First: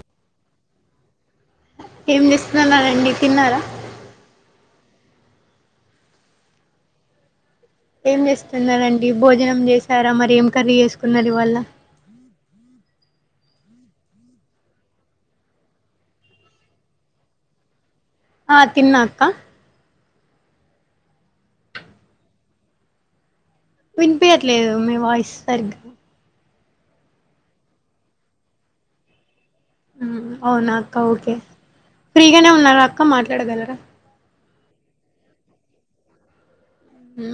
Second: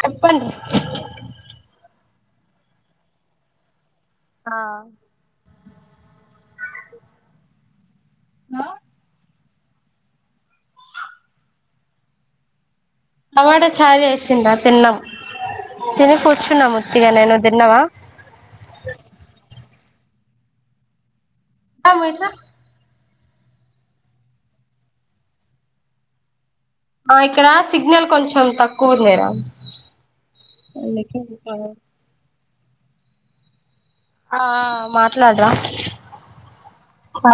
చెప్పండి ఏం చేస్తున్ననండి తిన్నారా ఆ ఏం చేస్తున్నారండి భోజనం చేసారా మరి ఏం కర్రీ చేసుకున్నారు ఇవాళ టమాట చారు చేసిన్రా తిన్నాం తిని కూర్చున్నాం ఉత్తిగనే నువ్వు తిన్నవా ఆ తిన్నా అక్కా అమ్ము ఇటు దా వినిపియట్లేదు మీ వాయిస్ సరిగ్గా ఆ ఇక్కడ సిగ్నల్ కొంచెం తక్కువ ఉందిరా హ్ అవునా అక్క అందుకే ఓకే ఫ్రీగానే ఉన్నారా అక్క మాట్లాడగలరా ఆ మాట్లాడురా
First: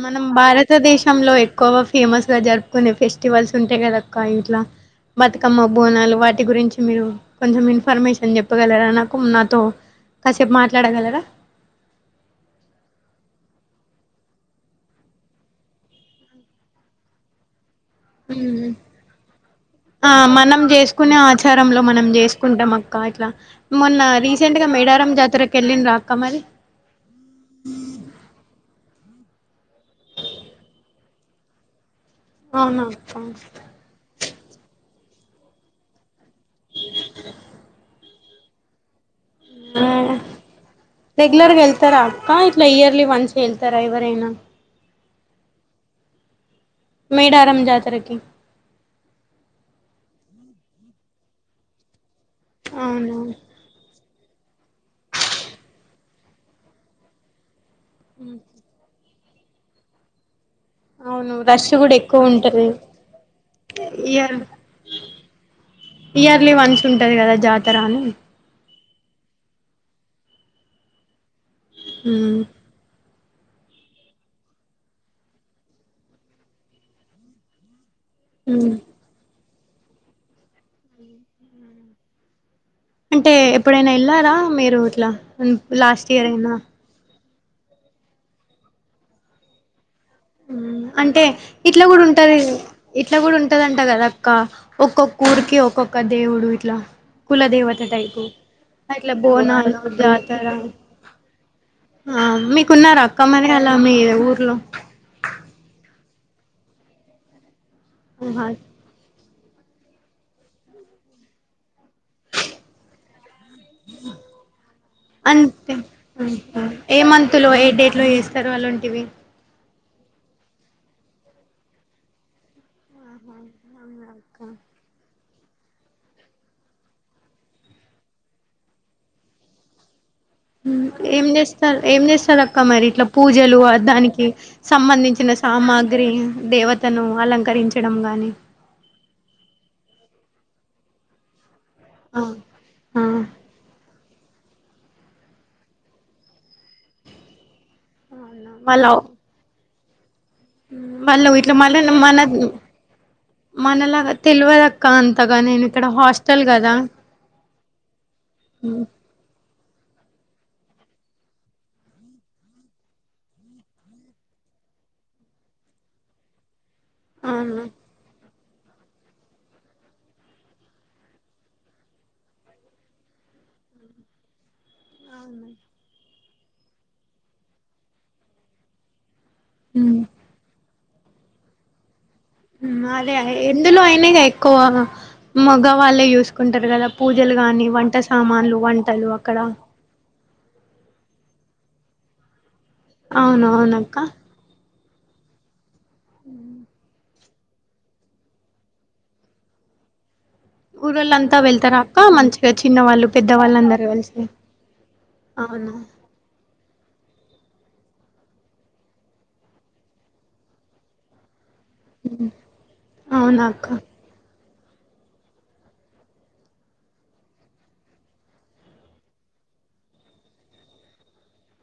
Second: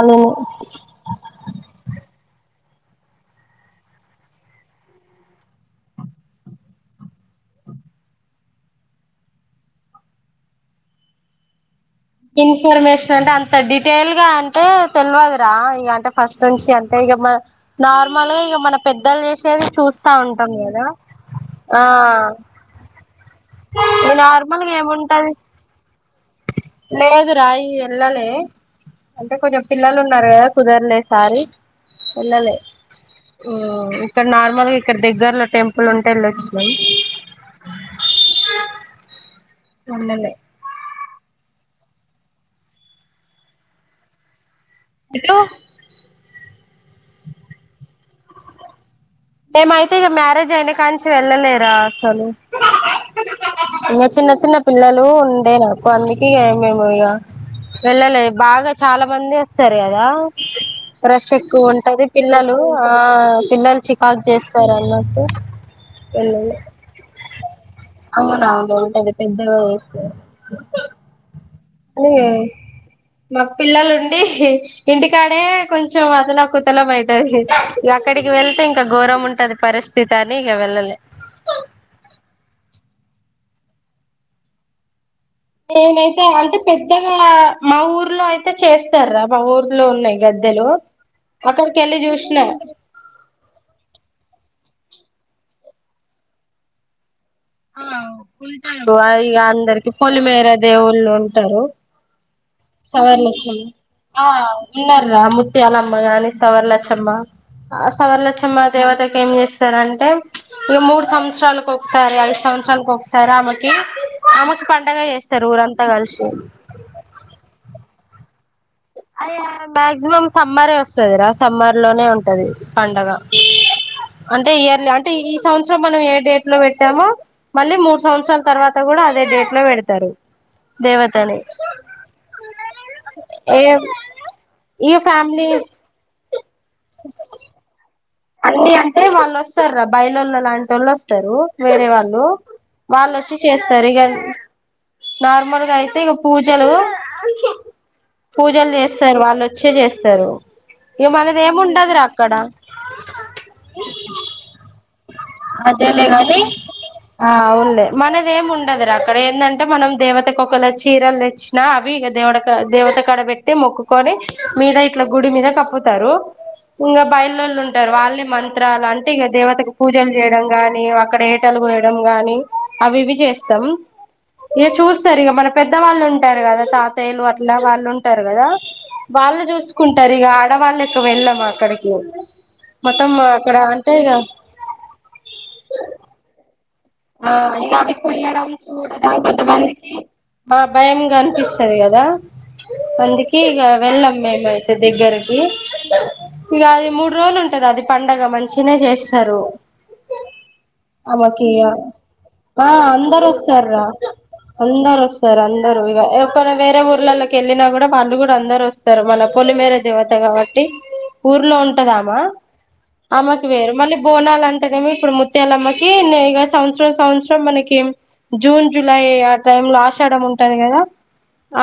మనం భారతదేశంలో ఎక్కువ ఫేమస్ ల జరుపుకునే ఫెస్టివల్స్ ఉంటయి కాదక్కా ఇంట్లా బతుకమ్మ, బోనాలు వాటి గురించి మీరు కొంచెం ఇన్ఫర్మేషన్ చెప్పగలరా నాకు నాతో కాసేపు మాట్లాడగలరా ఇన్ఫర్మేషన్ అంటే అంత డీటెయిల్ గా అంటే తెలియదురా ఇక అంటే ఫస్ట్ నుంచి అంతే మ్మా నార్మల్గా ఇక ఉమ్ మన పెద్దలు చేసేది ఆ చూస్తా ఉంటాం మనం కదా చేసుకునే ఆచారంలో ఆ మనం చేసుకుంటాం అక్క ఇట్లా మొన్న రీసెంట్ గా మేడారం జాతరకు వెళ్ళిన రా లేదు రాయి ఎల్లాలే అంటే కొంచెం పిల్లలు ఉన్నారు కదా కుదరలేసారి ఇన్నలే అవునా అక్క ఇక్కడ నార్మల్ గా ఇక్కడ దగ్గరలో టెంపుల్ ఉంటే వెళ్లి వచ్చినం ఉండలే రెగ్యులర్గా వెళ్తారా అక్క ఇట్లా ఇయర్లీ వన్స్కి వెళ్తారా ఎవరైనా ఎప్పు మేడారం జాతరకి మేమైతే ఇక మ్యారేజ్ అయినా కా ను వెళ్ళలేరా అసలు అవున ఇంకా చిన్న చిన్న పిల్లలు ఉండే నాకు అందుక మేము ఇక వెళ్ళలేదు బాగా చాలా పని చేస్తారు, కదా రష్ అవును ఎక్కువ కూడా ఉంటది. ఎక్కువ పిల్లలు ఉంటది ఆ పిల్లలు చిక్కి. పాస్ ఇయర్ చేస్తస్తారు అన్నట్టు ఇయర్లీ వెళ్లే, వన్స్ ఉంటది కదా జాతర అని అవునా. పెద్ద కోస్తారు. ఉమ్ [unintelligible] మాకు పిల్లలుండి ఇంటికాడే కొంచెం అదలా కుతలం అయితది. ఇగ అక్కడికి వెళ్తేం. ఉమ్. ఉంటది పరిస్థితి అని ఇ గ వెళ్లలే. అంటే ఎప్పుడైనా వెళ్లారా మీరు ఇట్లా. లాస్ట్ నేనైతే ఇయర్ అయినా అంటే పెద్దగా మా ఊర్లో అయితే చేస్తారా మా ఊర్లో ఉన్నాయి. గద్దెలు అంటే ఇట్లా అక్కడికెళ్ళి కూడా ఉంటది. చూసిన ఇట్లా కూడా ఉంటదంటా. కదా అక్క ఒక్కొక్క. ఊరికి ఒక్కొక్క దేవుడు ఇట్లా. కుల దేవత టైపు ఆ అట్లా బోనాలు అందరికి ఇ గా జాతర పొలిమేర దేవుళ్ళు ఉంటారు. ఆ మీకున్నారా సవర్ అక్క మరి లచ్చమ్మ అలా మీ ఆ ఊర్లో ఉన్నారా. ముత్యాలమ్మ గాని సవర్లచ్చమ్మ, ఆ ఆహా సవర్లచ్చమ్మ దేవతకి ఏం చే. స్తారు అంటే ఇ మూడు సంవత్సరాలకు ఒకసారి ఐదు సంవత్సరాలకు ఒకసారి ఆ మధ్య. కి ఆమెకు పండగ చేస్తారు అంతే ఊరంతా కలిసి. ఎప్పుడు వేస్తారు అలాంటివి. అది మాక్సిమం సమ్మరే వస్తుందిరా. సమ్మర్ లోనే ఉంటది పండగ. అంటే ఇయర్లీ అంటే. ఈ సంవత్సరం మనం ఏ డేట్ లో పెట్టామో, మళ్ళీ మూడు సంవత్సరాల తర్వాత కూడా అదే డేట్ లో పెడతారు. ఏం దేవతని చేస్తారు ఏం చేస్తారు అక్క మరి ఇట్లా పూజ. ఏ [unintelligible] అ దానికి ఈ సంబంధించిన ఫ్యామిలీ సామాగ్రి. దేవతను అలంకరించడం గాని. అన్ని అంటే వాళ్ళు వస్తారా బయలు వాళ్ళు లాంటి వాళ్ళు వస్తారు. వేరే ఆ వాళ్ళు, ఆ వాళ్ళుచ్చి చేస్తారు ఇగా. నార్మల్గా అయితే ఇగా పూజలు. పూజలు వాళ్ళ చేస్తారు. వాళ్ళు వచ్చే చేస్తారు. ఇ గా వాళ్ళు మనది ఇట్లా మళ్ళ ఏమిండదురా మన అక్కడ. [inaudible] మనలాగా తెలివదక్క అంతగా నేను ఇక్కడ అదేలే గాని హాస్టల్ కదా. ఆ అవునులే మనది ఏం ఉండదురా అక్కడ. ఏందంటే మనం దేవతకు ఒకల చీరలు తెచ్చినా. అవి ఇక దేవడ దేవత కడ పెట్టి మొక్కుకొని. మీద ఇట్లా గుడి మీద కప్పుతారు ఇగ. అవును ఉంటారు వాళ్ళని మం. ఇతర లాంటివి అంటే ఇక దేవతకు పూజలు చేయడం. గానీ అక్కడ ఏటలు కోయడం గానీ. అవి ఇవి చేస్తాం. ఇగా చూస్తారు ఇగా మన పెద్దవాళ్ళు ఉంటారు. కదా తాతయ్యలు అట్లా వాళ్ళు ఉంటారు కదా. వాళ్ళు చూసుకుంటారు. ఇగ ఆడవాళ్ళు ఎక్కువ వెళ్ళం అక్కడికి. మొత్తం అదే అదే అక్కడ ఎందులో అంటే అయినా ఇగ ఎక్కువ మగవాళ్ళే చూసుకుంటారు కదా. ఆ పూజలు గాని ఇగ అవి వంట కోయడం సామాన్లు వంటలు చూడడం అక్కడ కొంతమందికి. ఆ భయంగా అనిపిస్తది. కదా అందుకే ఇగ అవునవునక్క వెళ్ళాం మేముయి. దాని దగ్గరకి, ఇగ అది మూడు. మూడు రోలు ఉంటది. అది పండగ మంచిగనే చేస్తారు. ఊరోల్లు అంతా ఆమెకి వెళ్తారా. మంచిగా ఆ చిన్నవాళ్ళు అందరు పెద్దవాళ్ళు వస్తారురా. అందరు కలిసి అందరు వస్తారు. అవునా అందరు ఇగ ఒక్కరు వేరే. వేరే ఊర్లలకి వెళ్ళినా. కూడా వాళ్ళు కూడా అందరు వస్తరు. మళ్ళ పొలిమేర దేవత కాబట్టి ఊర్లో ఉ. ఉంటదామా, ఆ మేకి అవునక్క వేరు మళ్ళీ బోనాలు అంటదేమ ఇప్పుడు ముత్యాలమ్మకి ఇగ నైవేద్య. సంవత్సరం సంవత్సరం మనకి జూన్ జులై ఆ టైం లో ఆషాడం ఉంటంది కదా.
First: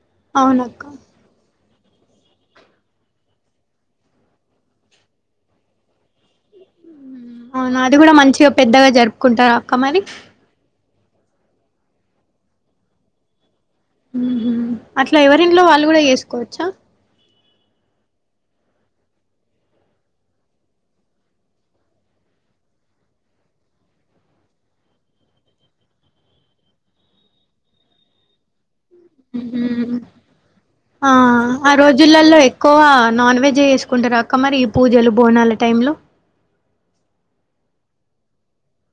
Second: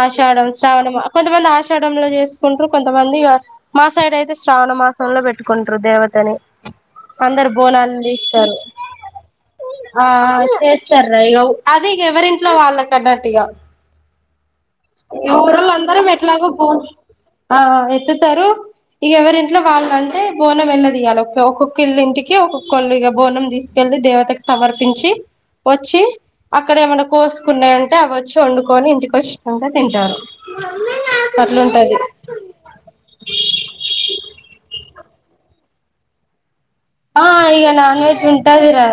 ఆషాఢం, అవునక్క శ్రావణం కొంతమంది ఆషా. డం లో చేసుకుంటరు కొంతమంది మాసైడ్ అయితే శ్రావణ మాసంలో పెట్టుకుంటారు దేవతని. అందరు అవును అది బోనాలు కూడా మంచిగా చేస్తారు. పెద్దగా జరుపుకుంటారు అక్క మరి ఆ చేస్తర్రా ఇగ అది ఇగ ఎవరింట్లో వాళ్ళకన్నట్టు ఇగ. అట్లా ఊరు ఎవరింట్లో వాళ్ళు కూడా అందరం ఎట్లాగో బో చేసుకోవచ్చా ఆ ఎత్తుతరు. ఇగ ఎవరింట్ల వాళ్ళంటే బోనమేళ్ళదియాల, ఒక్క ఒక్కొక్కిళ్ళ ఇంటికి ఒక్కొక్కళ్ళు ఇగ బోనం తీసుకెళ్ కెళ్ళి దేవతకు సమర్పించి ఒచ్చి అక్కడ ఏమన్న కోసుకున్నయుంటె అవోచ్చి వండుకొని ఇంటికి వచ్చినంక తింటారు. ఆ ఆ అట్లుంటది రోజులల్లో ఎక్కువ నాన్ వెజె జేసుకుంటరా అక్కా మరి ఈ పూజలు బోనాల టైంలో ఆ ఇగ నాన్ వెజ్ ఉంటదిరా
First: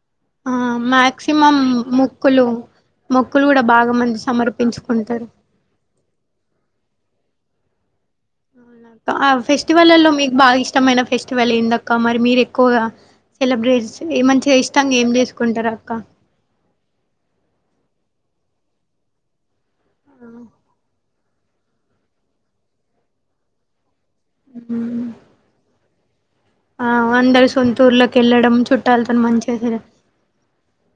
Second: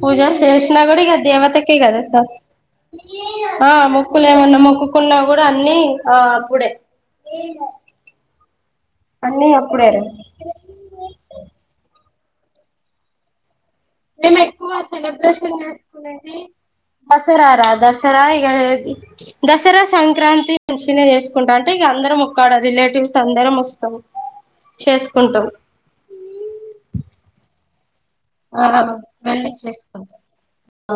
పూజలు ఆ జేష్న గూడ ఇగ అ మాక్సిమం దేవతకే గదా స మొక్కులు మొక్కులు కూడా ఆ బాగా మంది మొక్కులేమన్నా మొక్కుకున్నా సమర్పించుకుంటారు గూడా అన్ని ఆ అప్పుడే. ఏమో అవునక్కా ఆ ఫెస్టివల్లల్లో మీకు బాగా ఇష్టమైన ఫెస్టివల్ ఎందాక్కా మర్ మీరెక్కువగా సెలబ్రే మేమేక్కువ సెలబ్రేషన్ జేసుకునేది దసరార దస్ దసరా ఇగ దసరా, సంక్రాంతి మంచిగనే చేసుకు కుంటా అంటే ఇగ అందరం ఒక్కాడ రిలేటివ్స్ అందరం ఒస్తము చేసుకుంటం. ఆ అందరు సొంతూర్లకెళ్ళడం ఆ చుట్టాలతోని వెళ్ళి మంచిగా సెలబ్రెట్ చేసుకుంటాం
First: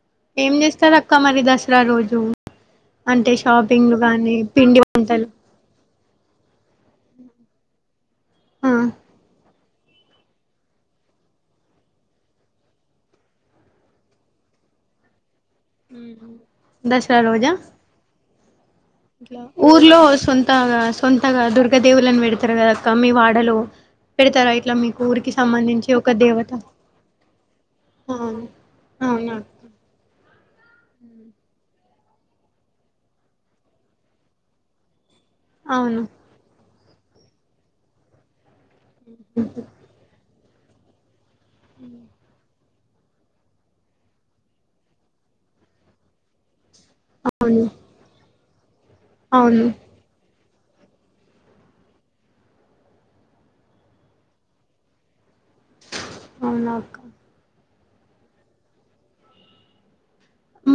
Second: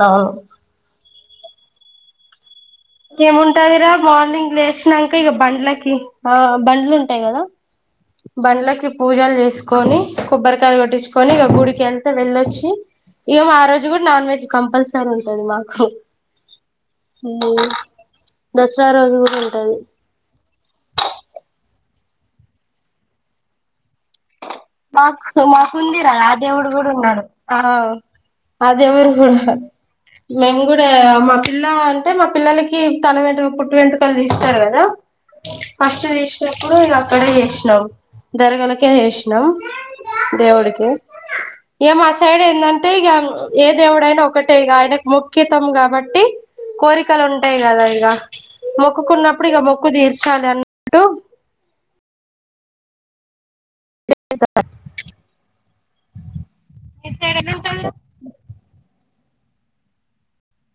అవును ఏంచేస్తరక్కా మరి దసరా రోజు? అంటే ఏముంటదిరా షాపింగ్లు కానీ మార్నింగ్ పిండి లేసినంక వంటలు ఇగ బండ్లకి ఆ బండ్లు ఉంటయి గదా ఆ బండ్లకి పూజలు జేస్ కొని కొబ్బరికాయ గొట్టిచ్చుకొని ఇగ గుడికి ఎళ్తే వెళ్ళొచ్చి ఇగ ఆ రోజు గూడ నాన్ వెజ్ కంపల్సరూంటది మాకు దసరా రోజా దసరా రోజు కూడా ఉంటది ఊర్లో సొంతగా సొంతగా దొరుక్ గ దేవుళ్లను పెడతరు కదక్కా మీ వాడలో పెడతరా ఇప్ మాక్ మాకుందిరా ఆ దేవుడు గుడున్నాడు ఆ అవును ఆ దేవుడు గూడ అవునా మేము గూడా మా పిల్ల అంటే మా పిల్లలకి తల వెంట్రుకలు పుట్టు వెంటుకలు తీస్తారు గదా. అవును ఫస్ట్ చేసినప్పుడు ఇగ అక్కడే చేసినాం దర్గాలకే నం దేవుడికే ఇగ మా సైడ్ ఏందంటే ఇగ ఏ దేవుడైనా ఒకటే ఇగ ఆయనకు మోక్కితం గాబట్టి కోరికలుంటయి అవును గదా ఇగ మొక్కుకున్నప్పుడు ఇగ అవును మొక్కు తీర్చాలి అన్నట్టు అవునా అక్క మీ సైడ్ ఎలా ఉంటదిరా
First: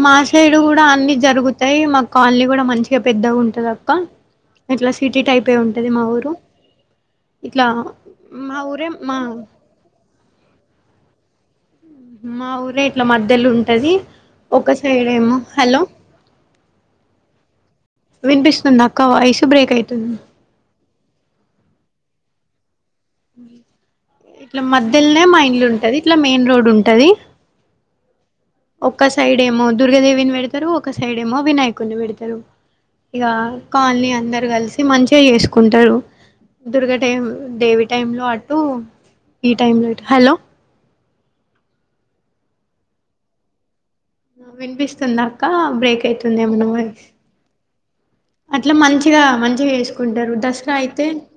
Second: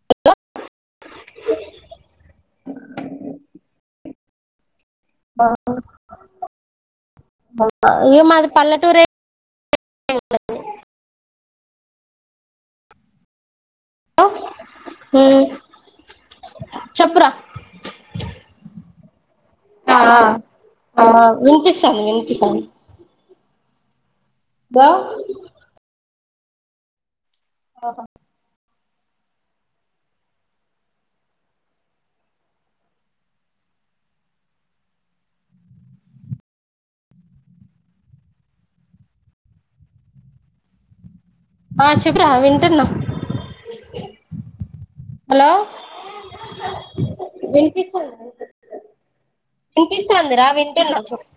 మా సైడు గుడా అన్ని జరుగుతయి, మా కాల్ని గుడా మంచిగా పెద్దగుంటందక్కా. ఇట్లా సిటీ టైపే ఉంటది మా ఊరు. ఇట్లా ఇగ మాది మా ఊరే పల్లెటూరే మా మా ఊరే ఇట్ల మధ్యలుంటది ఒక సైడేమో హ్మ్ హలో చెప్పురా వినిపిస్తుందాక్క వాయిస్ బ్రేక్ ఆ అయితుంది ఆ వినిపిస్తాంది విన్పిస్తాంది ఇట్ల మధ్యల్నే మా ఇల్లుంటది ఇట్ల మెయిన్ రోడుంటది ఆహ ఒక్క సైడ్ ఏమో దుర్గదేవిని బేడతరు, ఒక సైడ్ ఏమో వినాయకుడ్నీ పెడతరు. ఇగ కాల్నీ అందరు గల్సి మంచిగ జేసుకుంటరు దుర్గ టైం దేవి టైమ్ లో అటు, ఈ టైం లో ఇటు హలో ఆ చెప్పురా వింటున్నా ఆ వినిపిస్తుందా హలో అక్క బ్రేక్ అయితుందేమన్న వాయిస్? వినిపిస్తాంది అట్ల మంచిగా మంచిగ జేసుకుంటరు వినిపిస్తాంది రా దసరా వింటున్నా అయితే చెప్పు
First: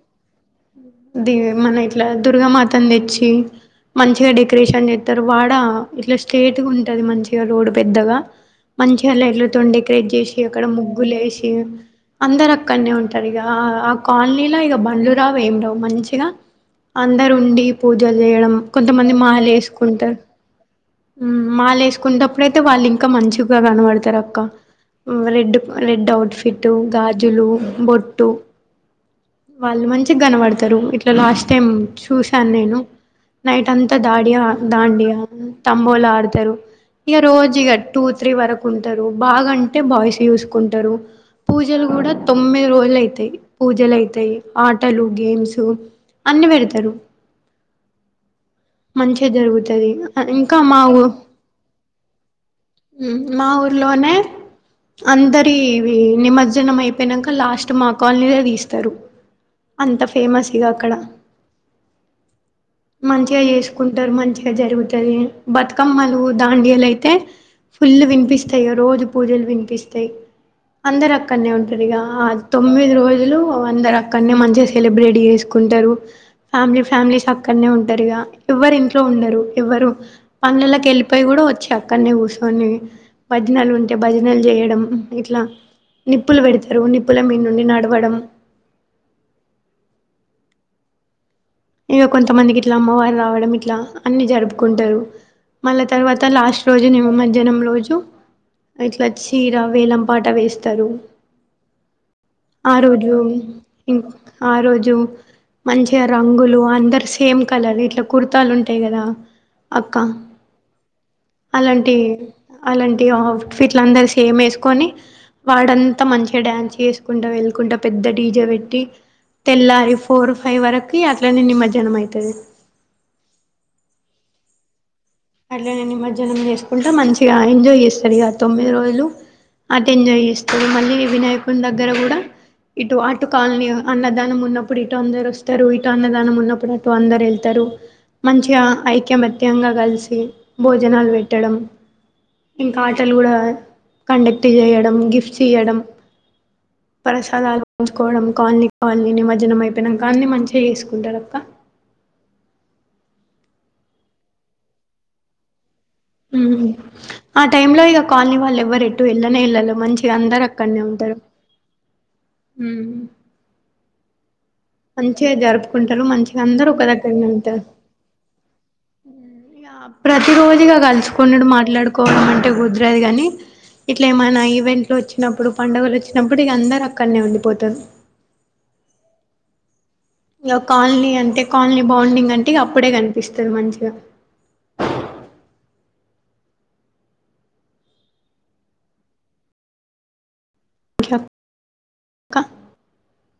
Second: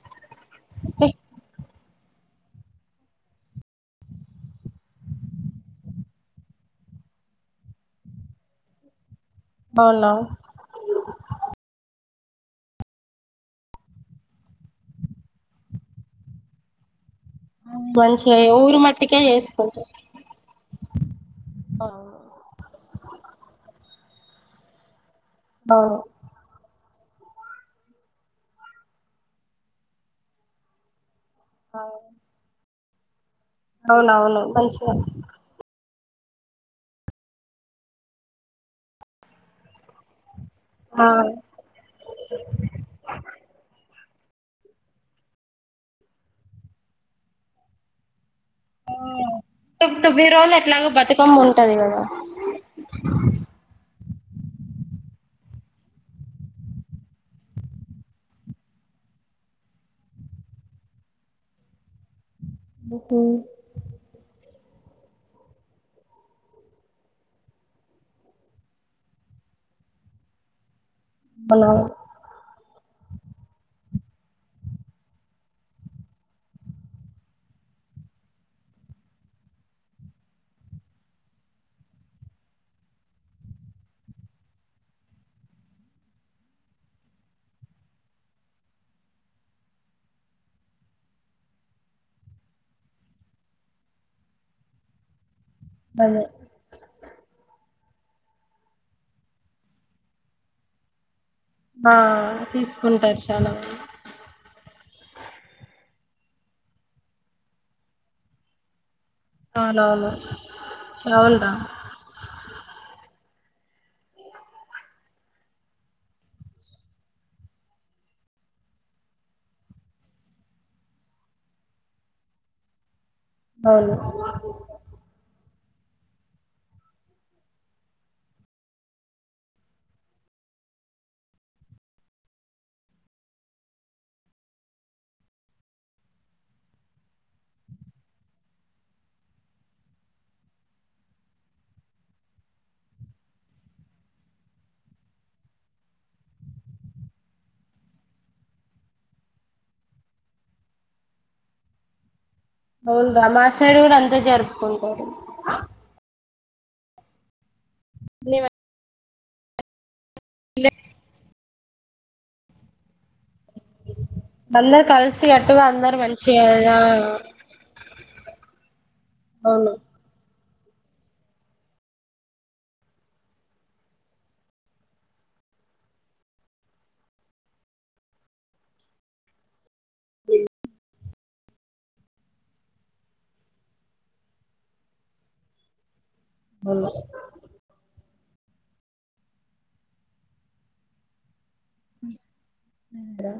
దేవి మన ఇట్ల దుర్గామాతన్ దెచ్చి మంచిగ డెకరేషన్ చేత్తరు వాడ, ఇట్ల స్ట్రేట్గా ఉంటది మంచిగా రోడ్ పెద్దగా మంచిగ లైట్లతోని డెకరేట్ అవునా జేసి అక్కడ ముగ్గులేషి అందరక్కడ్నే ఉంటరు ఇగ ఆ కాలనీల ఇగ బండ్లురావు ఏం రావు మంచిగ అందరు ఉండి పూజలు మంచిగా చేయడం ఊరు కొంతమంది మట్టికే చేసుకుంటాం మాలేసుకుంటరు ఉమ్ మాలేసుకుంటప్పుడయితే వాళ్ళు ఇంకా మంచిగ కనబడతరక్క ఉమ్ రెడ్ అవును రెడ్ ఔట్ఫిట్ గాజ్ జులు బొట్టు వాళ్ళు మంచి గనపడతరు లాస్ట్ టైం చూశాన్ నేను నైట్ అంతా అవునవును దాడియా మంచిగా దాండియా అంబోలా ఆడతరు ఇగ రోజు ఇగ టూ త్రీ వరకు ఉంటరు బాగ అంటే బాయస్ యూస్ కుంటరు ఆ పూజలు కూడా తొమ్మిది రోజులు అయితయి పూజలు అయి తేయ్ ఆటలు గేమ్స్ అన్ని పెడతరు మంచిగ జరుగుతది తొమ్మిది రోజులు ఇంకా మా ఎట్లాగో ఊ బతుకమ్మ ఉంటది కదా ఉహు మా ఊర్లోనే అందరివి నిమజ్జనం అయిపొయినంక లాస్ట్ మా కాల్నీవే తీస్తరు అంత ఫేమస్ ఇగ అక్కడ బుకో మంచిగ చేసుకుంటరు మంచిగ జరుగుతది బతుకమ్మలు దాండియలైతే ఫుల్ వినిపిస్తయి ఇగ రోజు పూజలు వినిపిస్తయి అందరక్కన్నే ఉంటరు అవునవును ఇగ ఆ తొమ్మిది రోజులు అందరక్కన్నే మంచిగ సెలబ్రేట్ చేసుకుంటరు ఫ్యామిలీ ఫ్యామిలీస్ అక్కడనే ఉంటరిగ ఎవ్వరు ఇంట్లో ఉండరు ఎవ్వరు పనుల్లకెళ్లిపోయి కూడా వచ్చి అక్కడనే కూసోని భజనలు ఉంటే భజనలు చేయడం ఇట్ల నిప్పులు పెడతరు నిప్పుల మీద్ నుండి నడవడం ఇగ కొంతమంది గిట్ల అమ్మవారు రావడం ఇట్లా అన్ని జరుపుకుంటరు మళ్ళ అదే తర్వాత లాస్ట్ రోజు నిమజ్జనం రోజు ఇట్ల చీర వేలంపాట వేస్తరు ఆ ఆ రోజు తీసుకుంటారు చాలా మంది ఇం ఆ రోజు మంచి ఇగ రంగులు అందరు సేమ్ కలర్ ఇట్ల కుర్తాలుంటాయి కదా అక్క అవునవును అవునురా అలాంటి అలాంటి ఆ ఫిట్స్ అందరు సేమ్ ఏసుకోని వాడంత మంచిగ డాన్స్ చేసుకుంట వేళ్ళుకుంట పెద్ద డీజె పె పెట్టి తెల్లారి ఫోర్ ఫై వరకి అట్లనే నిమజ్జనం అయితది అవును అట్లనే నిమజ్జనం చేసుకుంట మంచిగ ఎంజాయ్ చేస్తరు ఇగ తొమ్మిది రోజులు అట్ల ఎంజాయ్ చేస్తరు మళ్ళీ వినాయకుని దగ్గర గూడా ఇటు అటు కాలనీ అన్నదానం ఉన్నప్పుడు ఇటు అందరు వస్తరు ఇటు అన్నదానం ఉన్నప్పుడు అటు అందరు ఎళ్తరు మంచిగా, ఐకమత్యంగా కలిసి భోజనాలు వెట్టడం. ఇంకా ఆటలు కూడా కండక్ట్ చేయడం, గిఫ్ట్స్ ఇయ్యడం [inaudible] ప్రసాదాలు ఉంచుకోవడం కాళనీ కాలని నిమజ్జనం అయిపోయినా అన్ని మంచిగా చేసుకుంటారు అక్క అవును రా మా సైడ్ కూడా అంతే జరుపుకుంటారు ఉమ్ ఆ టైమ్ లో ఇక కాలనీ వాళ్ళు ఎవ్వరు ఎటు వెళ్ళనే వెళ్లరు మంచి ఇగ అందరు అక్కడనే ఉంటారు అందరు కలిసి అట్టుగా అందరు జరుపుకుంటరు అందరు మంచిగా ఒక దగ్గరనే ఉంటరు. అవును ప్రతి రోజుగా కలుసుకున్నడు మాట్లాడుకోవడం అంటే కుదరదు కాని ఇట్ల ఏమైనా ఈవెంట్లు వచ్చినప్పుడు పండుగలు వచ్చినప్పుడు ఇక అందరు అక్కడనే ఉండిపోతారు క్యూమ్ ఇగో కాలనీ అంటే కాలనీ బాండింగ్ అంటే అప్పుడే కనిపిస్తుంది మంచిగా [inaudible] ఇహ ఇప్పుడు